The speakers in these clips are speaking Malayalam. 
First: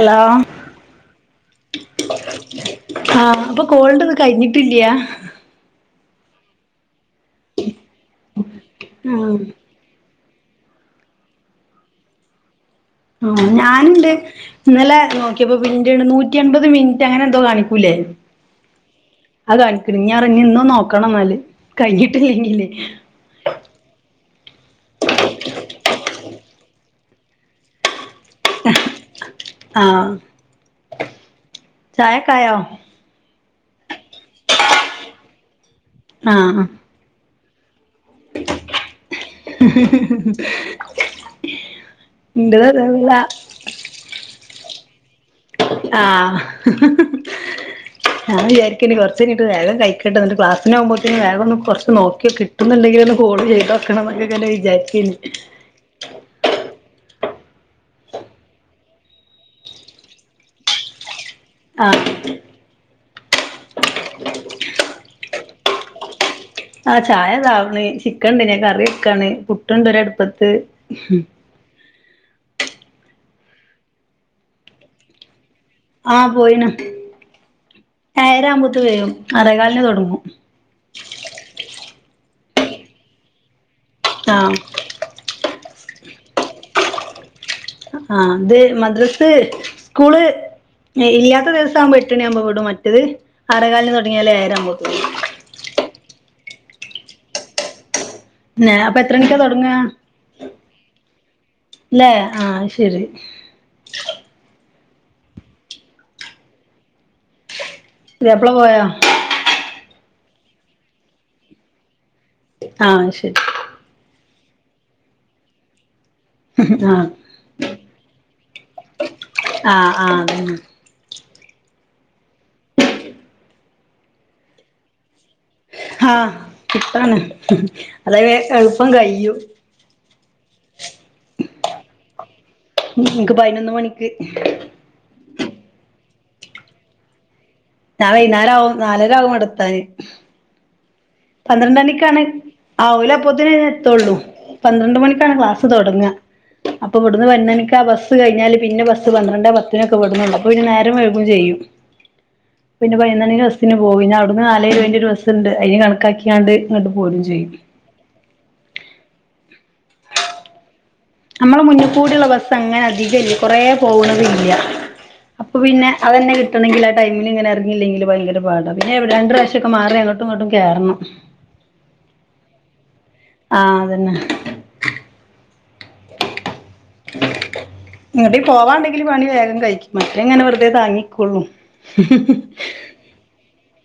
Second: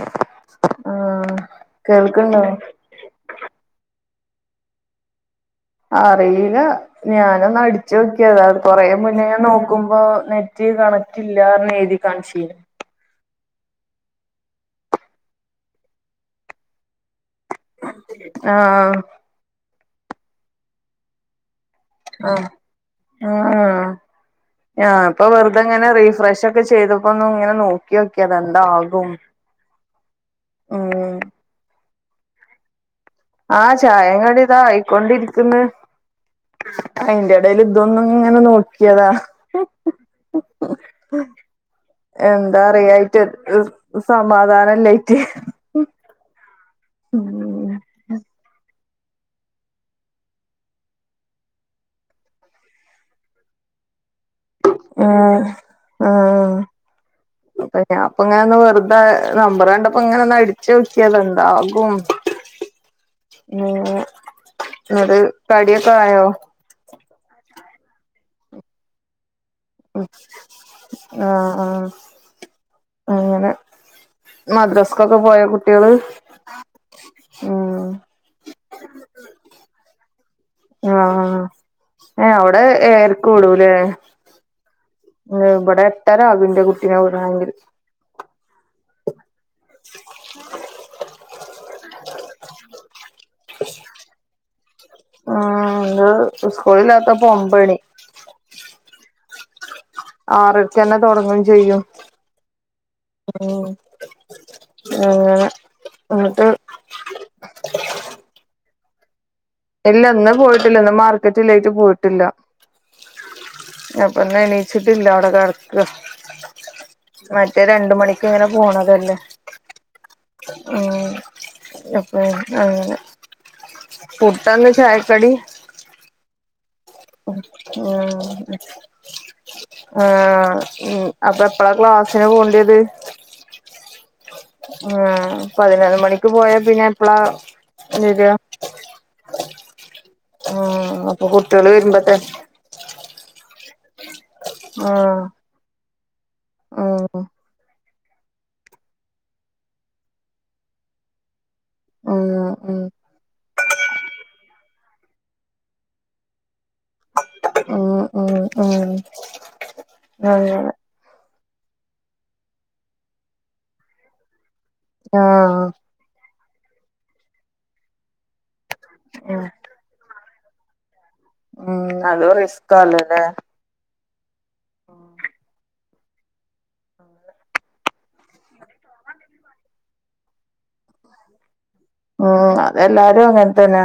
ഹലോ ആഹ് കേൾക്ക്ണ്ടോ ആഹ് അപ്പ കോള്ന്റെത് കഴിഞ്ഞിട്ടില്ല്യാ അറീല ഞാനൊന്ന് അടിച്ചോക്കിയതാ കൊറെ മുന്നേ ഉം ഞാൻ നോ ക്കുമ്പോ നെറ്റ് കണക്ട്ല്ലാന്ന് എഴ്തി കാണ്ച്ചീനു ആഹ് ഞാന്ണ്ട് ഇന്നലെ നോക്കിയപ്പോ പിന്റെണ്ട് നൂറ്റി അമ്പത് മിന് റ്റ് അങ്ങനെന്തോ കാണിക്കൂലേ ആഹ് അത് കാണിക്ക്ണ് ഞാൻ ഇഞ്ഞ്ന്നോന്ന് നോക്കണന്നാല് ആഹ് കഴിഞ്ഞിട്ടില്ലെങ്കില് ആഹ് ഞാൻ ഇപ്പൊ വെറ്തെങ്ങനെ റീഫ്രഷോക്കെ ചെയ്തപ്പോന്ന് ഇങ്ങനെ നോ ക്ക്യോക്കിയതാ എന്താകും ആഹ് ഉം ചായക്കായോ ആഹ് ചായേം കടീം ഇതാ ആയിക്കൊണ്ടിരിക്കുന്ന് ആഹ് അയിന്റെ ഇടയിൽ ഇതൊന്നും ഇങ്ങനെ നോക്കിയതാ എന്താ ഇന്റത് അതേപോലെ അറിയായിറ്റ് സമാധാനല്ലായിറ്റ് ആഹ് ഞാൻ വിചാ [unintelligible] വെറുതെ ങ്ങ്ട്ട് വേഗം കയികട്ടെ ന്ന്ട്ട് ക്ലാസിന ആകുമ്പത്തേന്ന് വേഗം ഒന്ന്കുറച്ച് നോക്കിയോക്കട്ടെ കിട്ടുന്നുണ്ടെങ്കിൽന്ന് കൊള് ചെയ്തോക്കാ ആക്കണമെന്ന്ങ്ങനെ വിചാരിക്കെനി ആഹ് ആഹ് അപ്പൊ ഞാൻപ്പ ഇങ്ങന ഒന്ന് വെറുത നമ്പറ കണ്ടപ്പ ഇങ്ങന ച്ചു നോക്കിയതാ എന്താകും ഉം ആഹ് ന്നട്ട് കടിയൊക്ക ആയോ ആ ചായ ഇതാആവണ് ചിക്കൻണ്ടേനി കറി വെക്കാണ് കു ആഹ് ആഹ് അങ്ങനെ മദ്രാസക്കൊക്കെ പോയാ കു- ആഹ പോയിണ് ഉം ഏയര ആവുമ്പോത്തന് വരും ആറെ കാലന് തുടങ്ങും ആഹ് ആഹ് എ അവിടെ ഏയരക്ക് വിടുലെ ആഹ് ഇവിടെ എട്ടാര ആവും ന്റെ കുട്ടിനെ വിടണെങ്കിൽ ആഹ് അത് മദ്രസ് സ്കൂള് ഇല്ലാത്ത ദിവസ ആവുമ്പ എട്ടെണിആവുമ്പോ വിടും മറ്റത് ആറെകാലിന് തുടങ്ങിയാല്ല് ഏയരകുമ്പോത്തിനും ആഹ് ങ്ങള് സ്കൂളിലാത്തപ്പോ ഒമ്പണി അപ്പൊ എത്ര മണിക്കാ തുടങ്ങ ആറരക്കെ തന്നെ തുടങ്ങും ചെയ്യും ല്ലേ ആഹ് ശരി ഉം അങ്ങനെ എന്നിട്ട് പുതിയപ്പളാ പോയോ ഇല്ല ഇന്ന് പോയിട്ടില്ല ഇന്ന് മാർക്കറ്റ് ഇില്ലായിട്ട് പോയിട്ടില്ല ആഹ് ശരി അപ്പൊന്നെ എണീച്ചിട്ടില്ല അവിടെ കിടക്ക ആഹ് മറ്റേ രണ്ട് മണിക്ക് ഇങ്ങനെ പോണതല്ലേ ആഹ് ആഹ് അതെന്നെ എപ്പഴും അങ്ങനെ പുട്ടാന്ന് ചായക്കടി ആഹ് പുട്ടാണ് ഉം അതായാ എളുപ്പം കയ്യും ആഹ് ഉം അപ്പൊ എപ്പഴാ ക്ലാസിന് പോകേണ്ടിയത് ന്ക്ക് പതിനൊന്ന് മണിക്ക് ഹേ പതിനൊന്ന് മണിക്ക് പോയാ പിന്നെ എപ്പളാ ഞാൻ വരാ വൈകുന്നേരവും നാലര ആകും ഇവിടെത്താന് ആഹ് പന്ത്രണ്ടണിക്കാണ് ആഹ ഓല് അപ്പത്തിനേ എത്തോള്ളൂ പന്ത്രണ്ട് ആഹ് മണിക്കാണ് ക്ലാസ് തുടങ്ങ അപ്പൊ ഉം ഇവിടുന്ന് പതിനൊന്ന് മണിക്കാബസ്സ്‌ കിഞ്ഞാല് പിന്നെ ബസ് പന്ത്രണ്ട പത്തിനൊക്കെഇവിടുന്നൊള്ളു അപ്പോ പിന്നെ നേരം വെയ്കും ചെയ്യും ഉം ഉം പിന്നെ പതിനൊന്നണിന്റെ ബസ്സിന് പോകും പിന്നെ അവിടുന്ന് നാലെഇരുവെന്റെ ഒരു ബസ് ഉണ്ട് അതിന് കണ ക്കാക്കിയാണ്ട് ഇങ്ങോട്ട് പോരും ചെയ്യും ഉം ഉം ഉം അങ്ങനെ നമ്മളെ മുന്നിൽ കൂടെയുള്ള ബസ് അങ്ങനെ അധികല്ലേ കൊറെ പോകണതില്ല അപ്പൊ ആഹ് പിന്നെ അതന്നെ കിട്ടണമെങ്കിൽ ആ ടൈമിൽ ഇങ്ങനെ ഇങ്ങില്ലെങ്കിൽ ഭയങ്കര പാടാണ്പിന്നെ [unintelligible] ഒക്കെ മാറി ഇങ്ങോട്ടും ഇങ്ങോട്ടും കേറണം ഉം അതും റിസ്ക്കാണ്ല്ലേ ആഹ അതന്നെ ഉം ഇങ്ങോട്ടേലും പോവാണ്ടെങ്കില് പണി വേഗം കഴിക്കും മറ്റത് ഇങ്ങനെ വെറുതെ താങ്ങിക്കൊള്ളൂ ഉം അതെല്ലാരും അങ്ങനെ തന്നെ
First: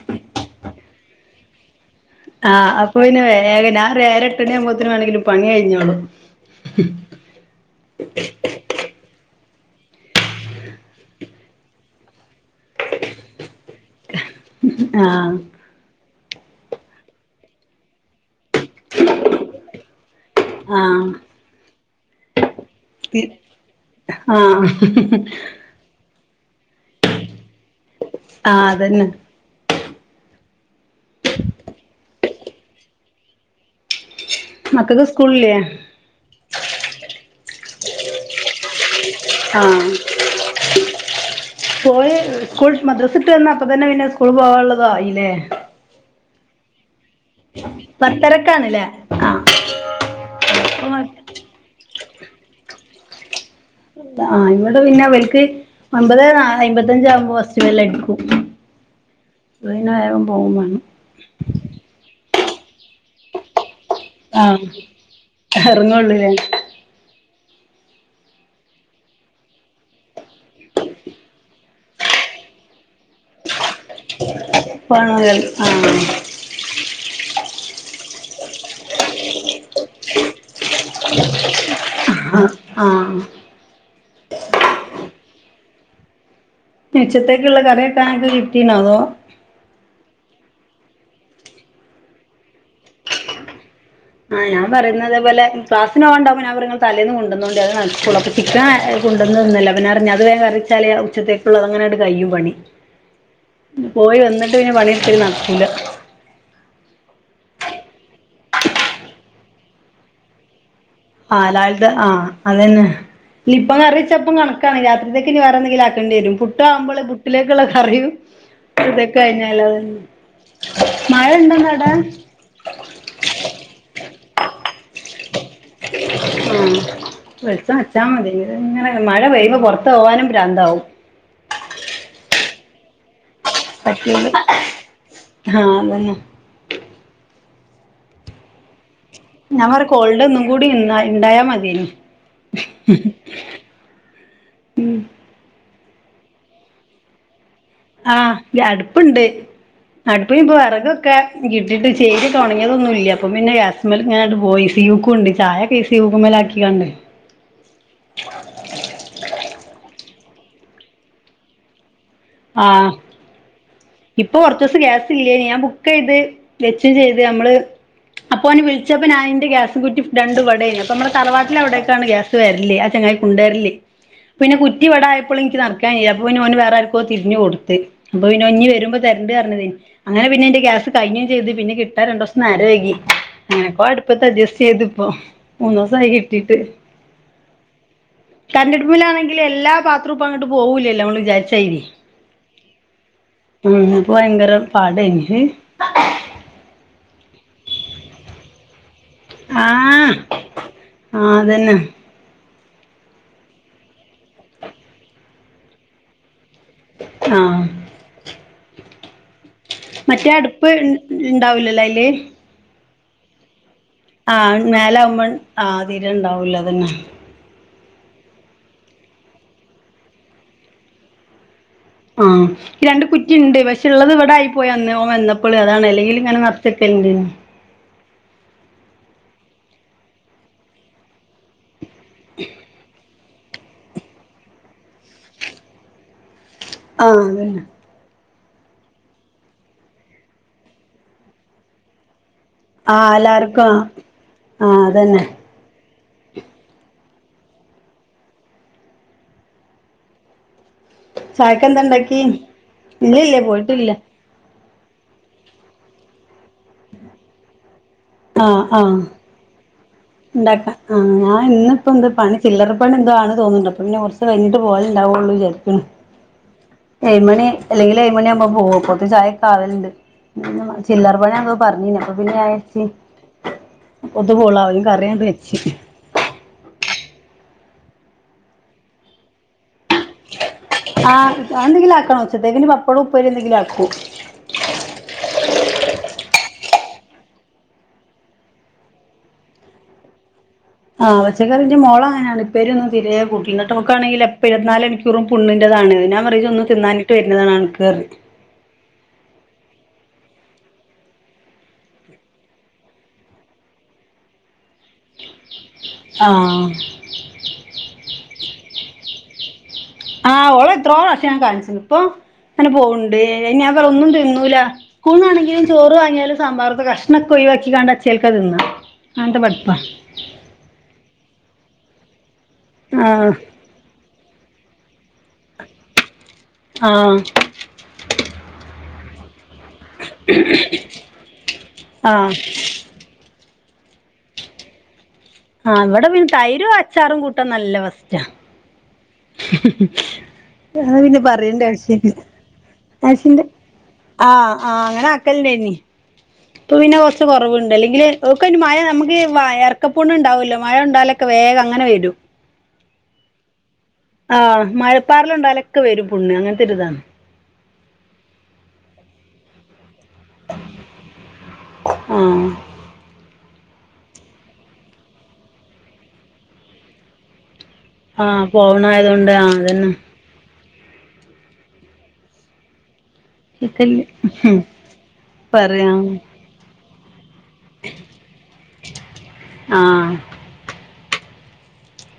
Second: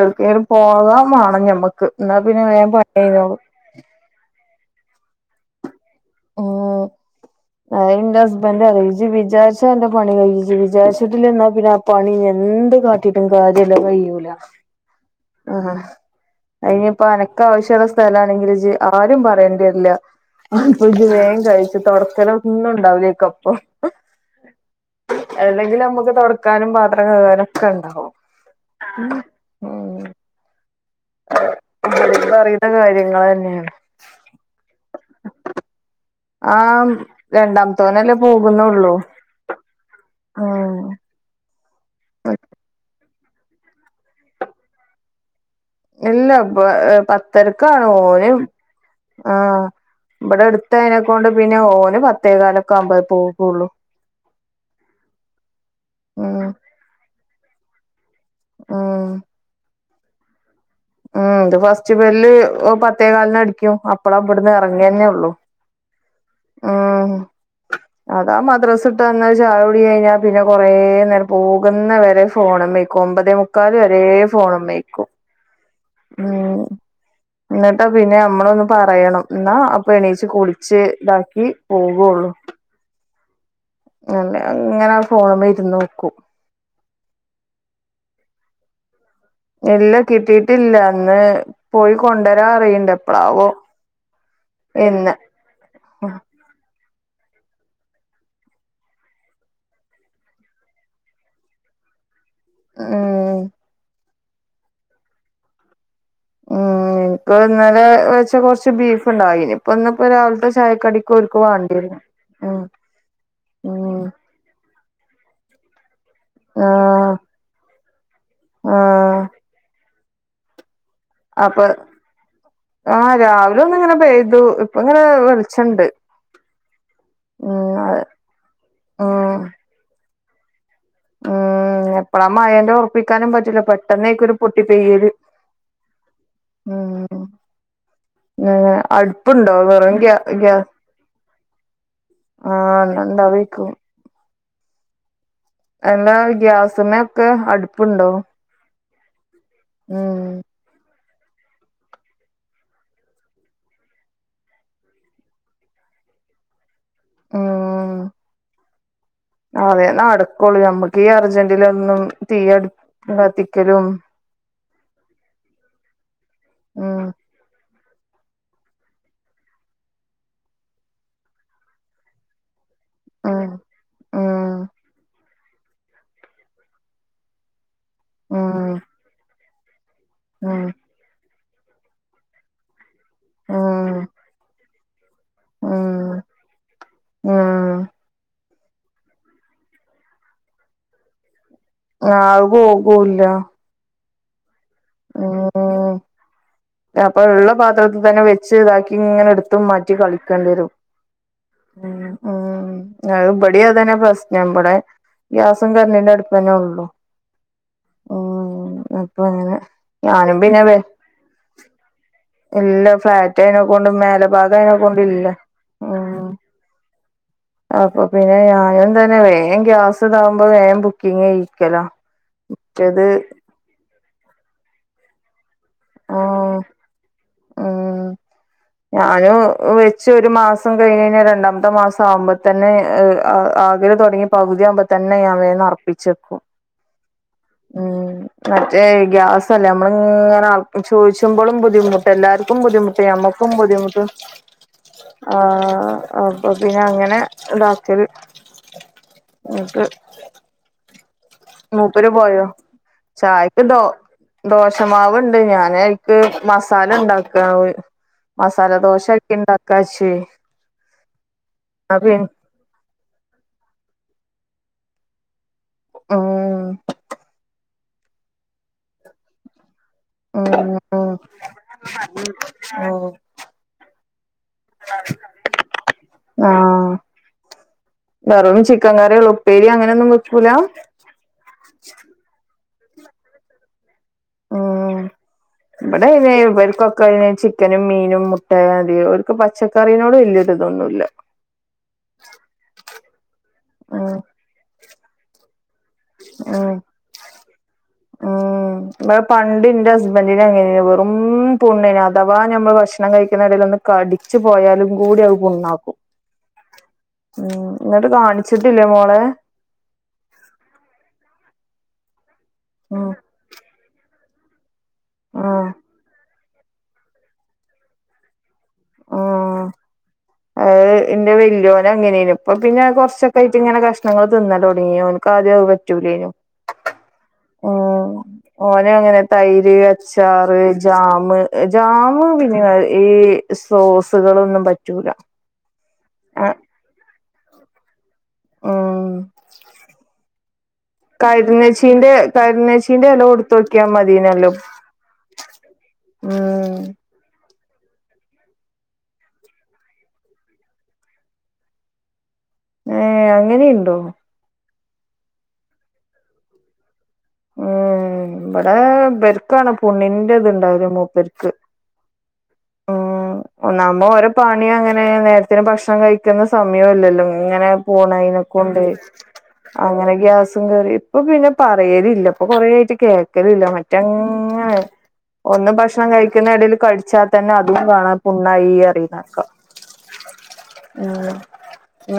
എവിടക്കെങ്കിലും പോകാനാണ് ഞമ്മക്ക് എന്നാ പിന്നെ ആ വേം പണി അപ്പൊ ഇന്ന കഴിഞ്ഞോളും ഒരേഴ് ഞാൻ ഒരേഴര എട്ടുമണിയാമ്പഴ്ത്തേന് വേണങ്കിലും പണികഴിഞ്ഞോളും ഉം അയിന്റെ ഹസ്ബൻഡ് ഇജ്ജ് വിചാരിശ് പ്പം എന്റെ പണി കഴിഞ്ഞ് വിചാരിച്ചട്ടില്ലന്നാ പിന്നെ ആ പണി എന്ത് കാട്ടിട്ടും കാര്യമില്ല കഴിയൂല ആ ആ അയിനിയിപ്പോ അനക്ക ആവശ്യമുള്ള സ്ഥല ആണെങ്കിൽ ആരും പറയേണ്ടിരില്ല ആ ഫുഡ് ആഹ് വേഗം കഴിച്ച് തൊടക്കലൊന്നും ഉണ്ടാവില്ലക്കപ്പൊ ആഹ് ഹ്ഹ് അല്ലെങ്കിൽ നമുക്ക് തൊടക്കാനും പാത്രം കഴുകാനും ഒക്കെ ഉണ്ടാവും ആഹ് അതന്നെ പറിയുന്ന കാര്യങ്ങൾ തന്നെയാണ് മക്കൾക്ക് സ്കൂളില്ലേ? ആഹ് രണ്ടാമത്തവനല്ലേ പോകുന്നുള്ളു ആഹ് ഉം പോയി സ്കൂൾ മദ്രസ് വിട്ട് വന്ന അപ്പ തന്നെ പിന്നെ സ്കൂളിൽ പോവാനുള്ളതായില്ലേ ഇല്ല പ പത്ത് തിരക്കാണ് ഓനും പത്തരക്കാണ്ല്ലേ ആ ആഹ് ഇവിടെ അടുത്തൈനെ കൊണ്ട് പിന്നെ ഓന് പത്തേകാലൊക്കെ ആവുമ്പഴേ പോകുള്ളൂ ആ അന്നേരം പിന്നെ അവൽക്ക് ഉം ഒമ്പതേക്കാല് എണ്പത്തഞ്ചാവുമ്പോ ഇതെല്ലാം എനിക്ക് ആഹ് പിന്നെ വേകം പോകും വേണം ഉം ഇത് ഫസ്റ്റ് ബെല്ല് പത്തേകാലിനടിക്കും. അപ്പള ഇവിടുന്ന് ഇറങ്ങിയതന്നെ ഉള്ളു ഇറങ്ങുള്ളൂ അല്ലേ ആ അതാ മദ്രസിവിട്ടു വന്ന് ചായകുടി കഴിഞ്ഞാൽ പിന്നെ കൊറേ നേരം പോകുന്ന വരെ ഫോണുമേ ഒമ്പതേമുക്കാല് വരേം ഫോണുമേൽ നിക്കും പണകൾ ആഹ് ഉം എന്നിട്ടാ പിന്നെ നമ്മളൊന്ന് പറയണം എന്നാ അപ്പൊ എണീച്ച് കുളിച്ച് ഇതാക്കി പോകുള്ളൂ ആഹ് ആഹ് ങ്ങനെ അങ്ങനെ ഫോണുമേൽ ഇരുന്ന് നോക്കും ഉച്ചത്തേക്കുള്ള കറിയൊക്കെ ആയികിട്ടി അതോ ഇല്ല കിട്ടിയിട്ടില്ല അന്ന് പോയി കൊണ്ടുവരാൻ പറയണ്ട് എപ്പഴാവോ ആ ഞാൻ പറയുന്നതുപോലെ ക്ലാസ്സിന് പോകണ്ടാപ്പം ഞാൻ പറഞ്ഞു തലേന്ന് കൊണ്ടുവന്നോണ്ട് ചിക്കനാ കൊണ്ടവന്നല്ലാ പിന്നെ അത് വേഗം കറിവെച്ചാല് ഉച്ചത്തേക്കുള്ളത് അങ്ങനങ്ങാട്ട് കയ്യും പണി. ഉം പോയി വന്നിട്ട് പിന്നെ പണിയെടുപ്പ് നടക്കൂല്ല. ഉം എനിക്ക് ഇന്നലെ വെച്ച കൊറച്ച് ബീഫ് ഉണ്ടായിനു ഇനിയിപ്പൊ രാവിലെ ചായക്കു കടി ആഹ് രാവിലത്തെ ആ അതന്നെ ഇപ്പം ഉം കറിവച്ചപ്പം കണക്കാണ് രാത്രിത്തേക്ക് ഇനി വറെന്തെങ്കിലും ആക്കേണ്ടി വരും പുട്ട് ആവുമ്പോളെ ആഹ് പുട്ടിലേക്കുള്ള കറിയും ഇതൊക്കെ ആഹ് കഴിഞ്ഞാല് അതെ അപ്പൊ ആ രാവിലെ ഒന്ന് ഇങ്ങനെ പെയ്തു ഇപ്പ ഇങ്ങനെ വെളുത് ആ ഉം വെളിച്ചം വച്ചാൽ മതി ഇങ്ങനെ മഴ ഉം പെയ്യുമ്പോ പൊറത്ത് പോവാനും പ്രാന്താവും ഉം എപ്പളാ മഴന്റെ ഉറപ്പിക്കാനും പറ്റില്ല പെട്ടെന്നായിക്കും പറ്റൂല ഒരു പൊട്ടിപ്പെയ്യല് ആഹ് അതന്നെ ഉം അ അട് പ്പുണ്ടോ ഞാൻ പറ വിറക് ഗ്യാ കോൾഡ് ഒന്നും കൂടി ഗ്യാസ് ഇന്ന ഇണ്ടായാ മതിയേനി ആ ണ്ട് അതി വെക്കും ഉം എല്ലാ ഗ്യാസ്മക്കാ അട് ആഹ് ഗ്യാ അട്‌പ്പ്ണ്ട്. ഉം അട്പ്പ്പ്പൊ വെറകൊക്കെ കിട്ടിട്ട് ചേരിയൊക്കെ ഒണങ്ങിയതൊന്നുല്ല്യ. അപ്പം പിന്നെ ഗ്യാസുമ്മല് ങ്ങനെണ്ട് പോയി. സീയൂക്ക് ഉണ്ട്. ചായൊക്കെ ഈസി സീയൂക്കുമ്മേലാക്കിങ്ങാണ്ടെ ആഹ് അതെ നടക്കൊള്ളൂ. ഞമ്മക്ക് ഈ അറ്ജന്റിലൊന്നും തീ അട് ആഹ് കത്തിക്കലും ഇപ്പൊ കൊർച്ചൂസം ഗ്യാസില്ല്യേനി. ഞാൻ ബുക്കെയ്ത് വെച്ചും ഉം ചെയ്ത്. അമ്മള് അപ്പോന് വിൾച്ചപ്പോഞാന് ന്റെഗ്യാസ് കുറ്റിരണ്ടുംവിടേയ്നു അപ്പൊമ്മളെ തറവാട്ടിലവിടേക്കാണ്ഗ്യാസ് വര്ല്ല് ചെങ്ങായി ഉം കുണ്ടേര്ല്. ഉം പിന്നെകുറ്റിവടായ ഇപ്പളും ഇൻക്ക് നട്ക്കാൻയ്യാ. അപ്പൊ പിന്നെ ഓന് വേറെ ആര്ക്കോ തിരിഞ്ഞ്കൊട്ത്ത്. അപ്പൊ പിന്നെ ഞ്ഞി ഉം വെര്മ്പൊ തരണ്ട് അർഞ്ഞതേനി. അങ്ങനെ പിന്നെന്റെ ഉം ഗ്യാസ്കഴിഞ്ഞും ചെയ്ത്. പിന്നെകിട്ടാൻ രണ്ടൂസം നേരം വൈകി എങ്ങനെക്കോ ഉം അട്പ്പത്ത് അഡ്ഡ്ജസ്റ്റ് ചെയ്ത്പ്പൊ മൂന്നൂസായി ഉം കിട്ടീട്ട് ഉം കര്ന്റെട്പ്പ് മലാണെങ്കില് എല്ലാ പാത്രും പ്പങ്ങട്ട് പോകൂല്ലല്ലോ അമ്മള് വിചാരിച്ചായ്രി ആഹ്. അഅ്പോകൂല്ല. ഉം. ഇപ്പൊ ഭയങ്കര പാടേനി. ഹ് ഉം അപ്പൊ ള്ള പാത്രത്ത് തന്നെ വെച്ച് ഇതാക്കി ഇങ്ങനെ ട്ത്തും ആ മാറ്റിംകളിക്കേണ്ടിരും. ആഹ് അതന്നെ ഉം ഉം. അഅ് ഇപടിം അതന്നെ പ്രശ്നം. ഇപടെ ഗ്യാസും കര്ണ്ടിന്റെ അട്‌പ്പന്നെള്ളൂ. ആഹ് ഓഹ് ഒഹ് അപ്പങ്ങനെ മറ്റേ അട്പ്പ് ൺ ൺ ഇണ്ടാവുലല്ലെ അയില് ഇല്ല ഫ്ലാറ്റ് അയിനെക്കൊണ്ട് മേലഭാഗം ആഹ് മേലാവുമ്പോ അയിനകൊണ്ടില്ല ആഹ് തീരെണ്ടാവൂല അതന്നെ അപ്പൊ പിന്നെ ഞാന് തന്നെ വേഗം ഗ്യാസ് ഇതാവുമ്പൊ വേയം ബുക്കിങേയ്യിക്കലാ ആഹ്. രണ്ട്കുറ്റിണ്ട് പഷെ ള്ളത് ഇവടെ ആയി പ്പോയി അന്ന് ഓവന്ന പ്പള്. അതാണ് അല്ലെങ്കിലും ഞാന് ആഹ് നർച്ചെക്കേണ്ടേനു ഉം. ഞാനും വെച്ച് ഒരു മാസം കഴിഞ്ഞഴിഞ്ഞാ രണ്ടാമത്തെ മാസം ആവ്മ്പ തന്നെ ഹ് ആ ആക് ല് തൊട്ങ്ങി പകുതി ആവ്മ്പൊതന്നെ ഞാൻ വേം നർപ്പിച്ചെക്കും. ആഹ് അതെന്നെ ഉം. മറ്റേയ് ഗ്യാസല്ലെ. അമ്മള്ങ്ങനെ ആൾക്ക് ചോയ്ച്ചു മ്പൊളുംബുദ്ധിമുട് എല്ലാര്ക്കും ബുദ്ധിമുട്ട് ആഹ് എല്ലാർക്കും യമ്മക്കുംബുദ്ധിമുട്ട്. ആഹ് അതന്നെ ആഹ് അപ്പൊപിന്നെ അങ്ങനെ ഇതാക്കല്. ന്ന്ട്ട് ചായക്ക് എന്താ ഉണ്ടാക്കി മൂപ്പര്പോയോ? ഇല്ലില്ല ചായക്ക് ദോ പോയിട്ടില്ല ദോഷമാവ്ണ്ട്. ഞാന് ക്ക് മസാലണ്ടാക്കാ ഓ മസാലദോശാക്കിണ്ടാക്കാച്ചേ ണ്ടാക്കാ ആഹ്. ഞാൻ ന്ന് പ്പന്ത് പണി ഫില്ലറപണി എന്തോ ആണ് തോന്ന്ണ്ട്. അപ്പൊ പിന്നെ കൊർച്ച് കഴിഞ്ഞിട്ട് പോവല് ണ്ടാവുള്ളൂ വിചാരിക്ക്ണ്. ആഹ് ഏയ്മണി അല്ലെങ്കില് ഏഴ്മണിയാ മ്പൊ പൊവും. പ്പോത്തിന് ചായക്കാവല്ണ്ട്. ഉം [unintelligible] ഉം ചില്ലറ പണിയാണെന്ന് പറഞ്ഞീനി. അപ്പൊപിന്നെ ഞ്ഞായേര്ച്ചി ഓഹ് പെതു പോള കറിയാണ്ട് വേച്ച് ആഹ്. വെറും ചിക്കക്കറിയൊള്ളൂ. ഉപ്പേരി അങ്ങനെന്നും വെക്കൂലാ? ആഹ് അ അന്തെങ്കിലാക്കണം. ഉച്ചത്തേക്കിനി പപ്പടും, ഉപ്പേരി എന്തെങ്കിലും ആക്കും. ആഹ് ഇപടെ ഏ വെൽക്കൊക്കെ യിന് ചിക്കനും, മീനും, മുട്ടാ തി. ഓൽക്ക് പച്ചക്കറിനോട് വെല്യെ ആഹ്. പച്ചക്കറിൻ്റിം മോളങ്ങനാണ് പ്പേരിന്നും തീരെകൂട് ഇന്നട്ട് ഉം നോക്കാണെങ്കിൽ എപ്പയും ഇരുത്തിനാല് മണിക്കൂറും പുണ്ണിന്റെത് ആണ് ഞാൻ പറയും ഇജ് ഒന്ന് തിനാഞിട്ട് വരുന്നതാണ് അൻക്ക് പറയും ആഹ് വടെ പണ്ട് ന്റെ ഹസ്ബന്റിനെ ങ്ങനെയെ വെറും പുണ്ണൈയ്ന്. അതവാ ഞമ്മള് ഭക്ഷണംകഴിക്കുന്ന എടേലൊന്ന് കടിച്ച് പോയാലും കൂടി അഅ് പുണ്ണാക്കും. ആഹ് ഉം. ന്നട്ട് കാണിച്ചിട്ടില്ലേ മോളെ? ആഹ് ഓളെ ത്രോറാഷ്യം ഞാ കാണിച്ച്ണ്. പ്പൊ ഉം ങ്ങനെപോവ്ണ്ട്. ഞാപറ ഒന്നുംതിന്നൂല. സ്കൂൾന്നാണെങ്കിലും ആഹ് ചോറ് വാങ്ങിയാലും സാമ്പാറ്ത്തെ കഷ്ണൊക്കെ ഒഴിവാക്കികാണ്ട് അച്ചേൽക്കാതിന്ന അങ്ങൻത്ത പഠിപ്പാ അഹ് ഇന്റെ വെല്യോന് അങ്ങനേന്നു ഇപ്പ പിന്നെ അഹ് ആഹ് കൊറച്ചൊക്കാ ച്ച്ങ്ങനെ കഷ്ണങ്ങള് തിന്നലൊടങ്ങി ഓൻക്ക് ആദ്യം അഹ് പറ്റൂലേനു ആഹ് ഉം ഓനുങ്ങനെ തൈര്, അച്ചാറ്, ജാമ് ജാമ് ആഹ് പിന്നിം കൊ ഈ സോസ്കളൊന്നും പറ്റൂല ആഹ് ഇവടെ പിന്നെ തൈരും, അച്ചാറും കൂട്ടാൻ നല്ല ഫസ്റ്റാ ഉം അഹ് പിന്നെ കരിനച്ചീന്റെ പറയെണ്ടാവിശ്യല്ല്യ കരിനച്ചീന്റെ എല അഷിന്റെ കൊടുത്തോക്കിയാ മതിനല്ലോ ആഹ് ആഹ് അങ്ങനെ ക്കൽണ്ടേനി ഉം ഇപ്പപിന്നെ കൊർച്ച് കൊറവ്ണ്ട് അല്ലെങ്കില് ഓക്ക്യ്ന് മഴ നമക്ക് വയർക പുണ്ണ്ണ്ടാവല്ലോ? മഴണ്ടാലൊക്കെ വേഗം അങ്ങനെ വെരും ഏഹേ അങ്ങനീണ്ടോ? ആഹ് മഴപ്പാറല് കൊണ്ടാലൊക്കെ വെരും പുണ്ണ് അങ്ങൻത്തൊരിതാ മ് ഇബടെ ഇബൽ ക്കാണ് പുണ്ണിന്റെത്ണ്ടാവല് മൂപ്പര്ക്ക് ആഹ് ഉം ഒന്നാമ്മെ ഓരോ പണിയങ്ങനെണ് നേരത്തിന് ഭക്ഷണം കഴിക്കുന്ന സമയു അല്ലല്ലോ? ഇങ്ങനെ ആഹ് പോണൈനെക്കൊണ്ട് പോവണായതുകൊണ്ട് ആഹ് അതന്നെ അങ്ങനെ ഗ്യസ് കേറി ഇപ്പ പിന്നെ പറയലില്ല ഇപ്പൊ കൊറേയായിട്ട് കേക്ക ലില്ല ചിക്കല് മറ്റങ്ങനെ ഒന്ന് പറയാ ഭക്ഷണം കഴി ക്ക്ണെടീല് കടിച്ചാ തന്നെ അതും കാണാ പുണ്ണായി അറിയ്ണേക്കാ ആഹ് ഉം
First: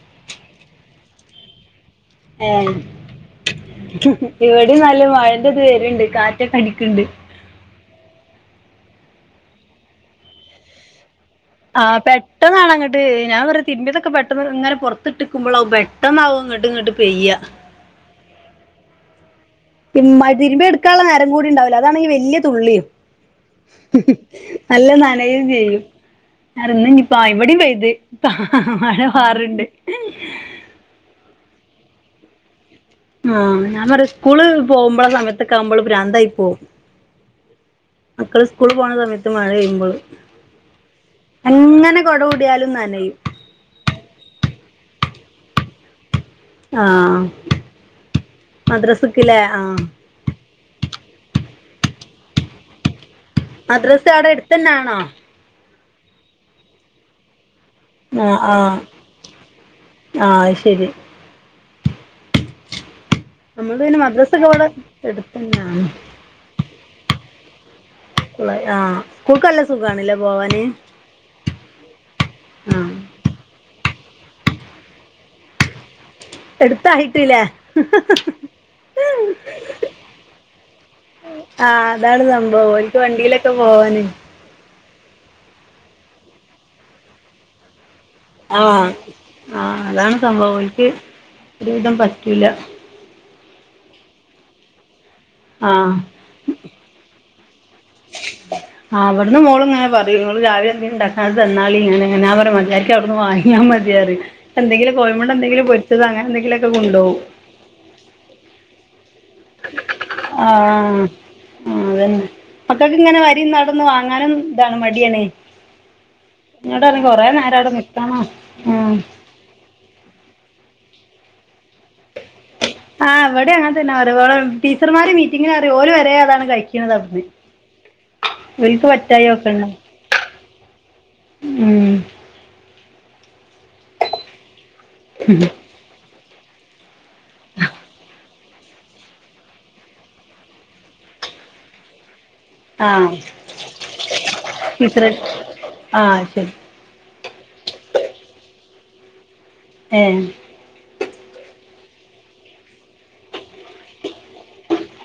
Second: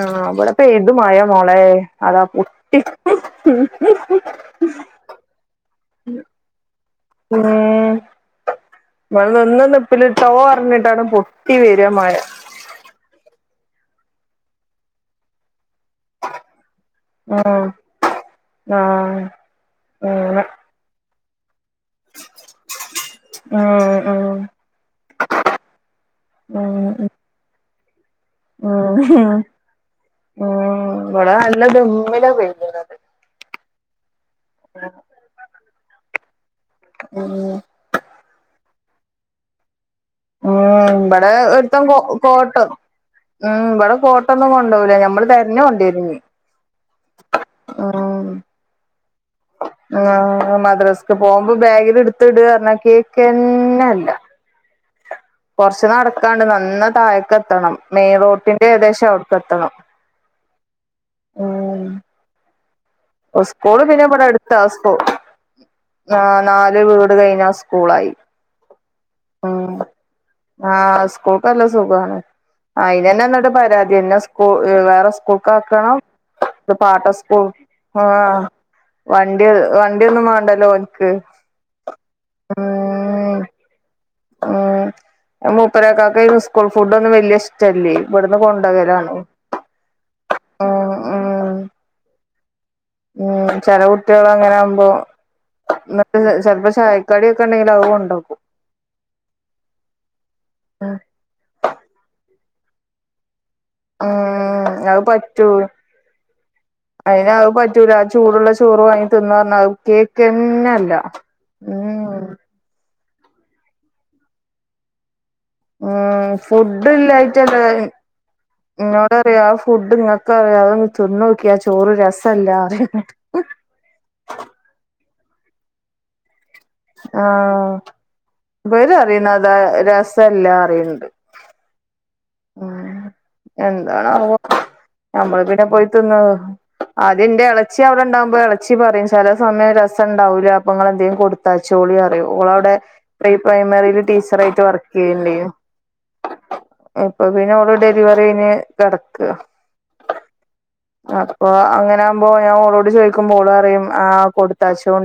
ആഹ് ഇവിടെപ്പെയ്തു മഴ മോളെ അതാ ഏഹ് പൊട്ടി ഇവടിന്നാല് മഴൻ്റത് വര്ണ്ട് കാറ്റൊക്കെ അടിക്ക്ണ്ട് ഇമ്മേ ന്നാ നിന്നനിപ്പ്ല് ട്ടോ അറ്ഞ്ഞ്ട്ടാണ്ട് പൊ ആ പെട്ടെന്നാണങ്ങട്ട് ഞാൻ പറയാ തിരുമ്പിയതൊക്കെ പെട്ടെന്ന് ഇങ്ങനെ പൊർത്ത്ട്ടിക്ക്മ്പളാവും പെട്ട ന്നാവും ഇങ്ങട്ട് ഇങ്ങട്ട് പെയ്യ ഉം ആഹ് അങ്ങനെ തിരുമ്പിയെ ഇട്ക്കാള്ള നേരം കൂടി ഇണ്ടാവൂല അതാണെങ്കി വല്യ തുള്ളിം ഉം ഉം നല്ല നനയും ചെയ്യും ഉം ഞാനിന്ന്ഞ്ഞ്പ്പോ ആഹ് ഇവടിം പെയ്ത് ഉം മഴ ഉം പാറ്ണ്ട് ഇവടെ നല്ല ദെമ്മിലാ പെയ്യ്ണത് ആഹ് ഞാൻ പറിയാ സ്കൂള് പോകുമ്പള്ള സമയത്തൊക്കെ അമ്മ്മ്പള് ഭ്രാന്തായി പോവും ഉം മക്കള് സ്കൂള് പോണ സമയത്ത് മഴെയ്യുമ്പള് ആഹ് ഇബടെ ഒരുത്തം കോ കോട്ട് കൂടിയാലും നനയും മ് ഇബടെ കോട്ടൊന്നും കൊണ്ടോവൂല ഞമ്മള് തെരഞ്ഞോണ്ട്യരും ഇഞ്ഞി ആഹ് ഓരോന്ന് മദ്രസ്ക്ക്ലേ ആഹ് ആഹ് മദ്രസ്ക്ക് പോവുമ്പം ബാഗില് ഇട്ത്ത്ട്ർഞ്ഞാ കേക്കു കെന്നെല്ല്യ മദ്രസ് അവടെ എട്ത്തന്നെണോ? കൊർച്ച് നടക്കാണ്ട് നന്ന താഴെക്കെത്തണം മെയ് ആ ആ റോട്ടിന്റെ ഏകദേശം അവിട്ക്കെത്തണം ആ ശരി ഉം നമ്മൾ സ്കൂള് പിന്നെ മദ്രസൊക്കെ ഇബടട്ത്ത ഇവിടെ സ്കൂ എടുത്തന്നെയാണ് ആഹ് നാല് വീട് കഴിഞ്ഞാ സ്കൂളായി ആഹ് ഉം ആഹ് സ്കൂൾക്കല്ല സുഖാണ് ആ അയ്നെന്നന്നെട്ട് പരാതിയാ ഇന്നെ വേറെ സ്കൂക്കാക്കണം ഇത് പാട്ട എടുത്തായിട്ടില്ലേ സ്കൂൾ ആഹ് വണ്ടി വണ്ടിയൊന്നും വേണ്ടല്ലോ എന്ക്ക്. ആ അതാണ് ഓൽക്ക് വണ്ടിയിലൊക്കെ പോവാന്. ആ മുപ്പരകാക്ക ഈ സ്കൂൾ ഫുഡ ഒന്നും വല്യ ഇഷ്ട ചെല്ലി ഇവിടുന്ന് കൊണ്ടകലാണ്. ആഹ അതാണ് സംഭവം. ഓൽക്ക് ഉം ഉം ഒരുവിധം പറ്റൂല. ഉം ചെല കുട്ടികൾ അങ്ങനെ ആകുമ്പോ, ആ ചെലപ്പോ [unintelligible] കടിയൊക്കെണ്ടങ്കില് അവള്‌ കൊണ്ടോക്കും. അവിടുന്ന് മോളുംങ്ങനെ പറയും, ഇങ്ങള് രാവലെ എന്തലും ഉണ്ടാക്ക അത് തന്നാളി, ഇങ്ങനെങ്ങനാ പറയും. മര്യാക അവിടുന്ന് വാങ്ങ്യ മതി. [unintelligible] ഉം എന്തെങ്കിലും അത് കോയമ്പോണ്ടാ പറ്റൂല എന്തെങ്കിലും പൊരിച്ചത് അങ്ങെനെന്തെങ്കിലും ക് കൊണ്ടോവും. അയിന് [unintelligible] ചൂടുള്ള ചോറ് വാങ്ങി തിന്ന പറഞ്ഞ അത് ആഹ് കേക്കന്നല്ല. ആഹ് ഉം. അതന്നെ മക്കൾക്ക് ഇങ്ങനെ വരി നടന്ന് വാങ്ങാനും, ഇതാണ് മടിയാണേ. ഉം ഫുഡ് ന്നൊടറെ കൊറെ നേര ഇല്ലായിട്ടല്ല അവിടെ നിക്കണം. ഉം. എന്നോട് ആ ഫുഡ് ങ്ങക്കറിയാം അതൊന്നന്ന് തിന്ന നോക്ക്യ ആ ചോറ് രസമല്ല. ആ ഇവ്ടെ അങ്ങനെ തന്നെ പറ. ടീച്ചർമാര് മീറ്റിങ്ങിനും പറിയോ ഒരുര് വരെ അതാണ് കഴിക്ക. ആഹ ഓൽക്ക് ഇവര പറ്റായി അറിയുന്ന ഒക്കെ താ ഉണ്ടാവും രസ എല്ലാം അറിയണ്ട്. ഉം ഉം എന്താണ് ആവോ ഞമ്മള് പിന്നെ പോയി തിന്നത്. അത് ന്റെ ഇളച്ചി അവിടെണ്ടാവുമ്പോ ഇള ളച്ചി പറയും, ചില സമയം രസംണ്ടാവൂലാ. പ ങ്ങള് എന്തങ്കിലും കൊടുത്താ യചോളി. ഓളവിടെ ആഹ് പ്രീ പ്രൈമറീല് ടീച്ചറായിട്ട് വർക്കെയ്യ്ണ്ട്‌. ആഹ ശരി. ഇപ്പൊ പിന്നെ അവള് ഡെലിവറിന് കഴിഞ്ഞ് കിടക്കാ. ഏഹ്. അപ്പൊ അങ്ങനൊവുമ്പോ ഞാൻ ഓളോട് ചോദിക്കുമ്പോ ഓള് പറയും, ആ കൊടുത്താച്ചോണ്ട്.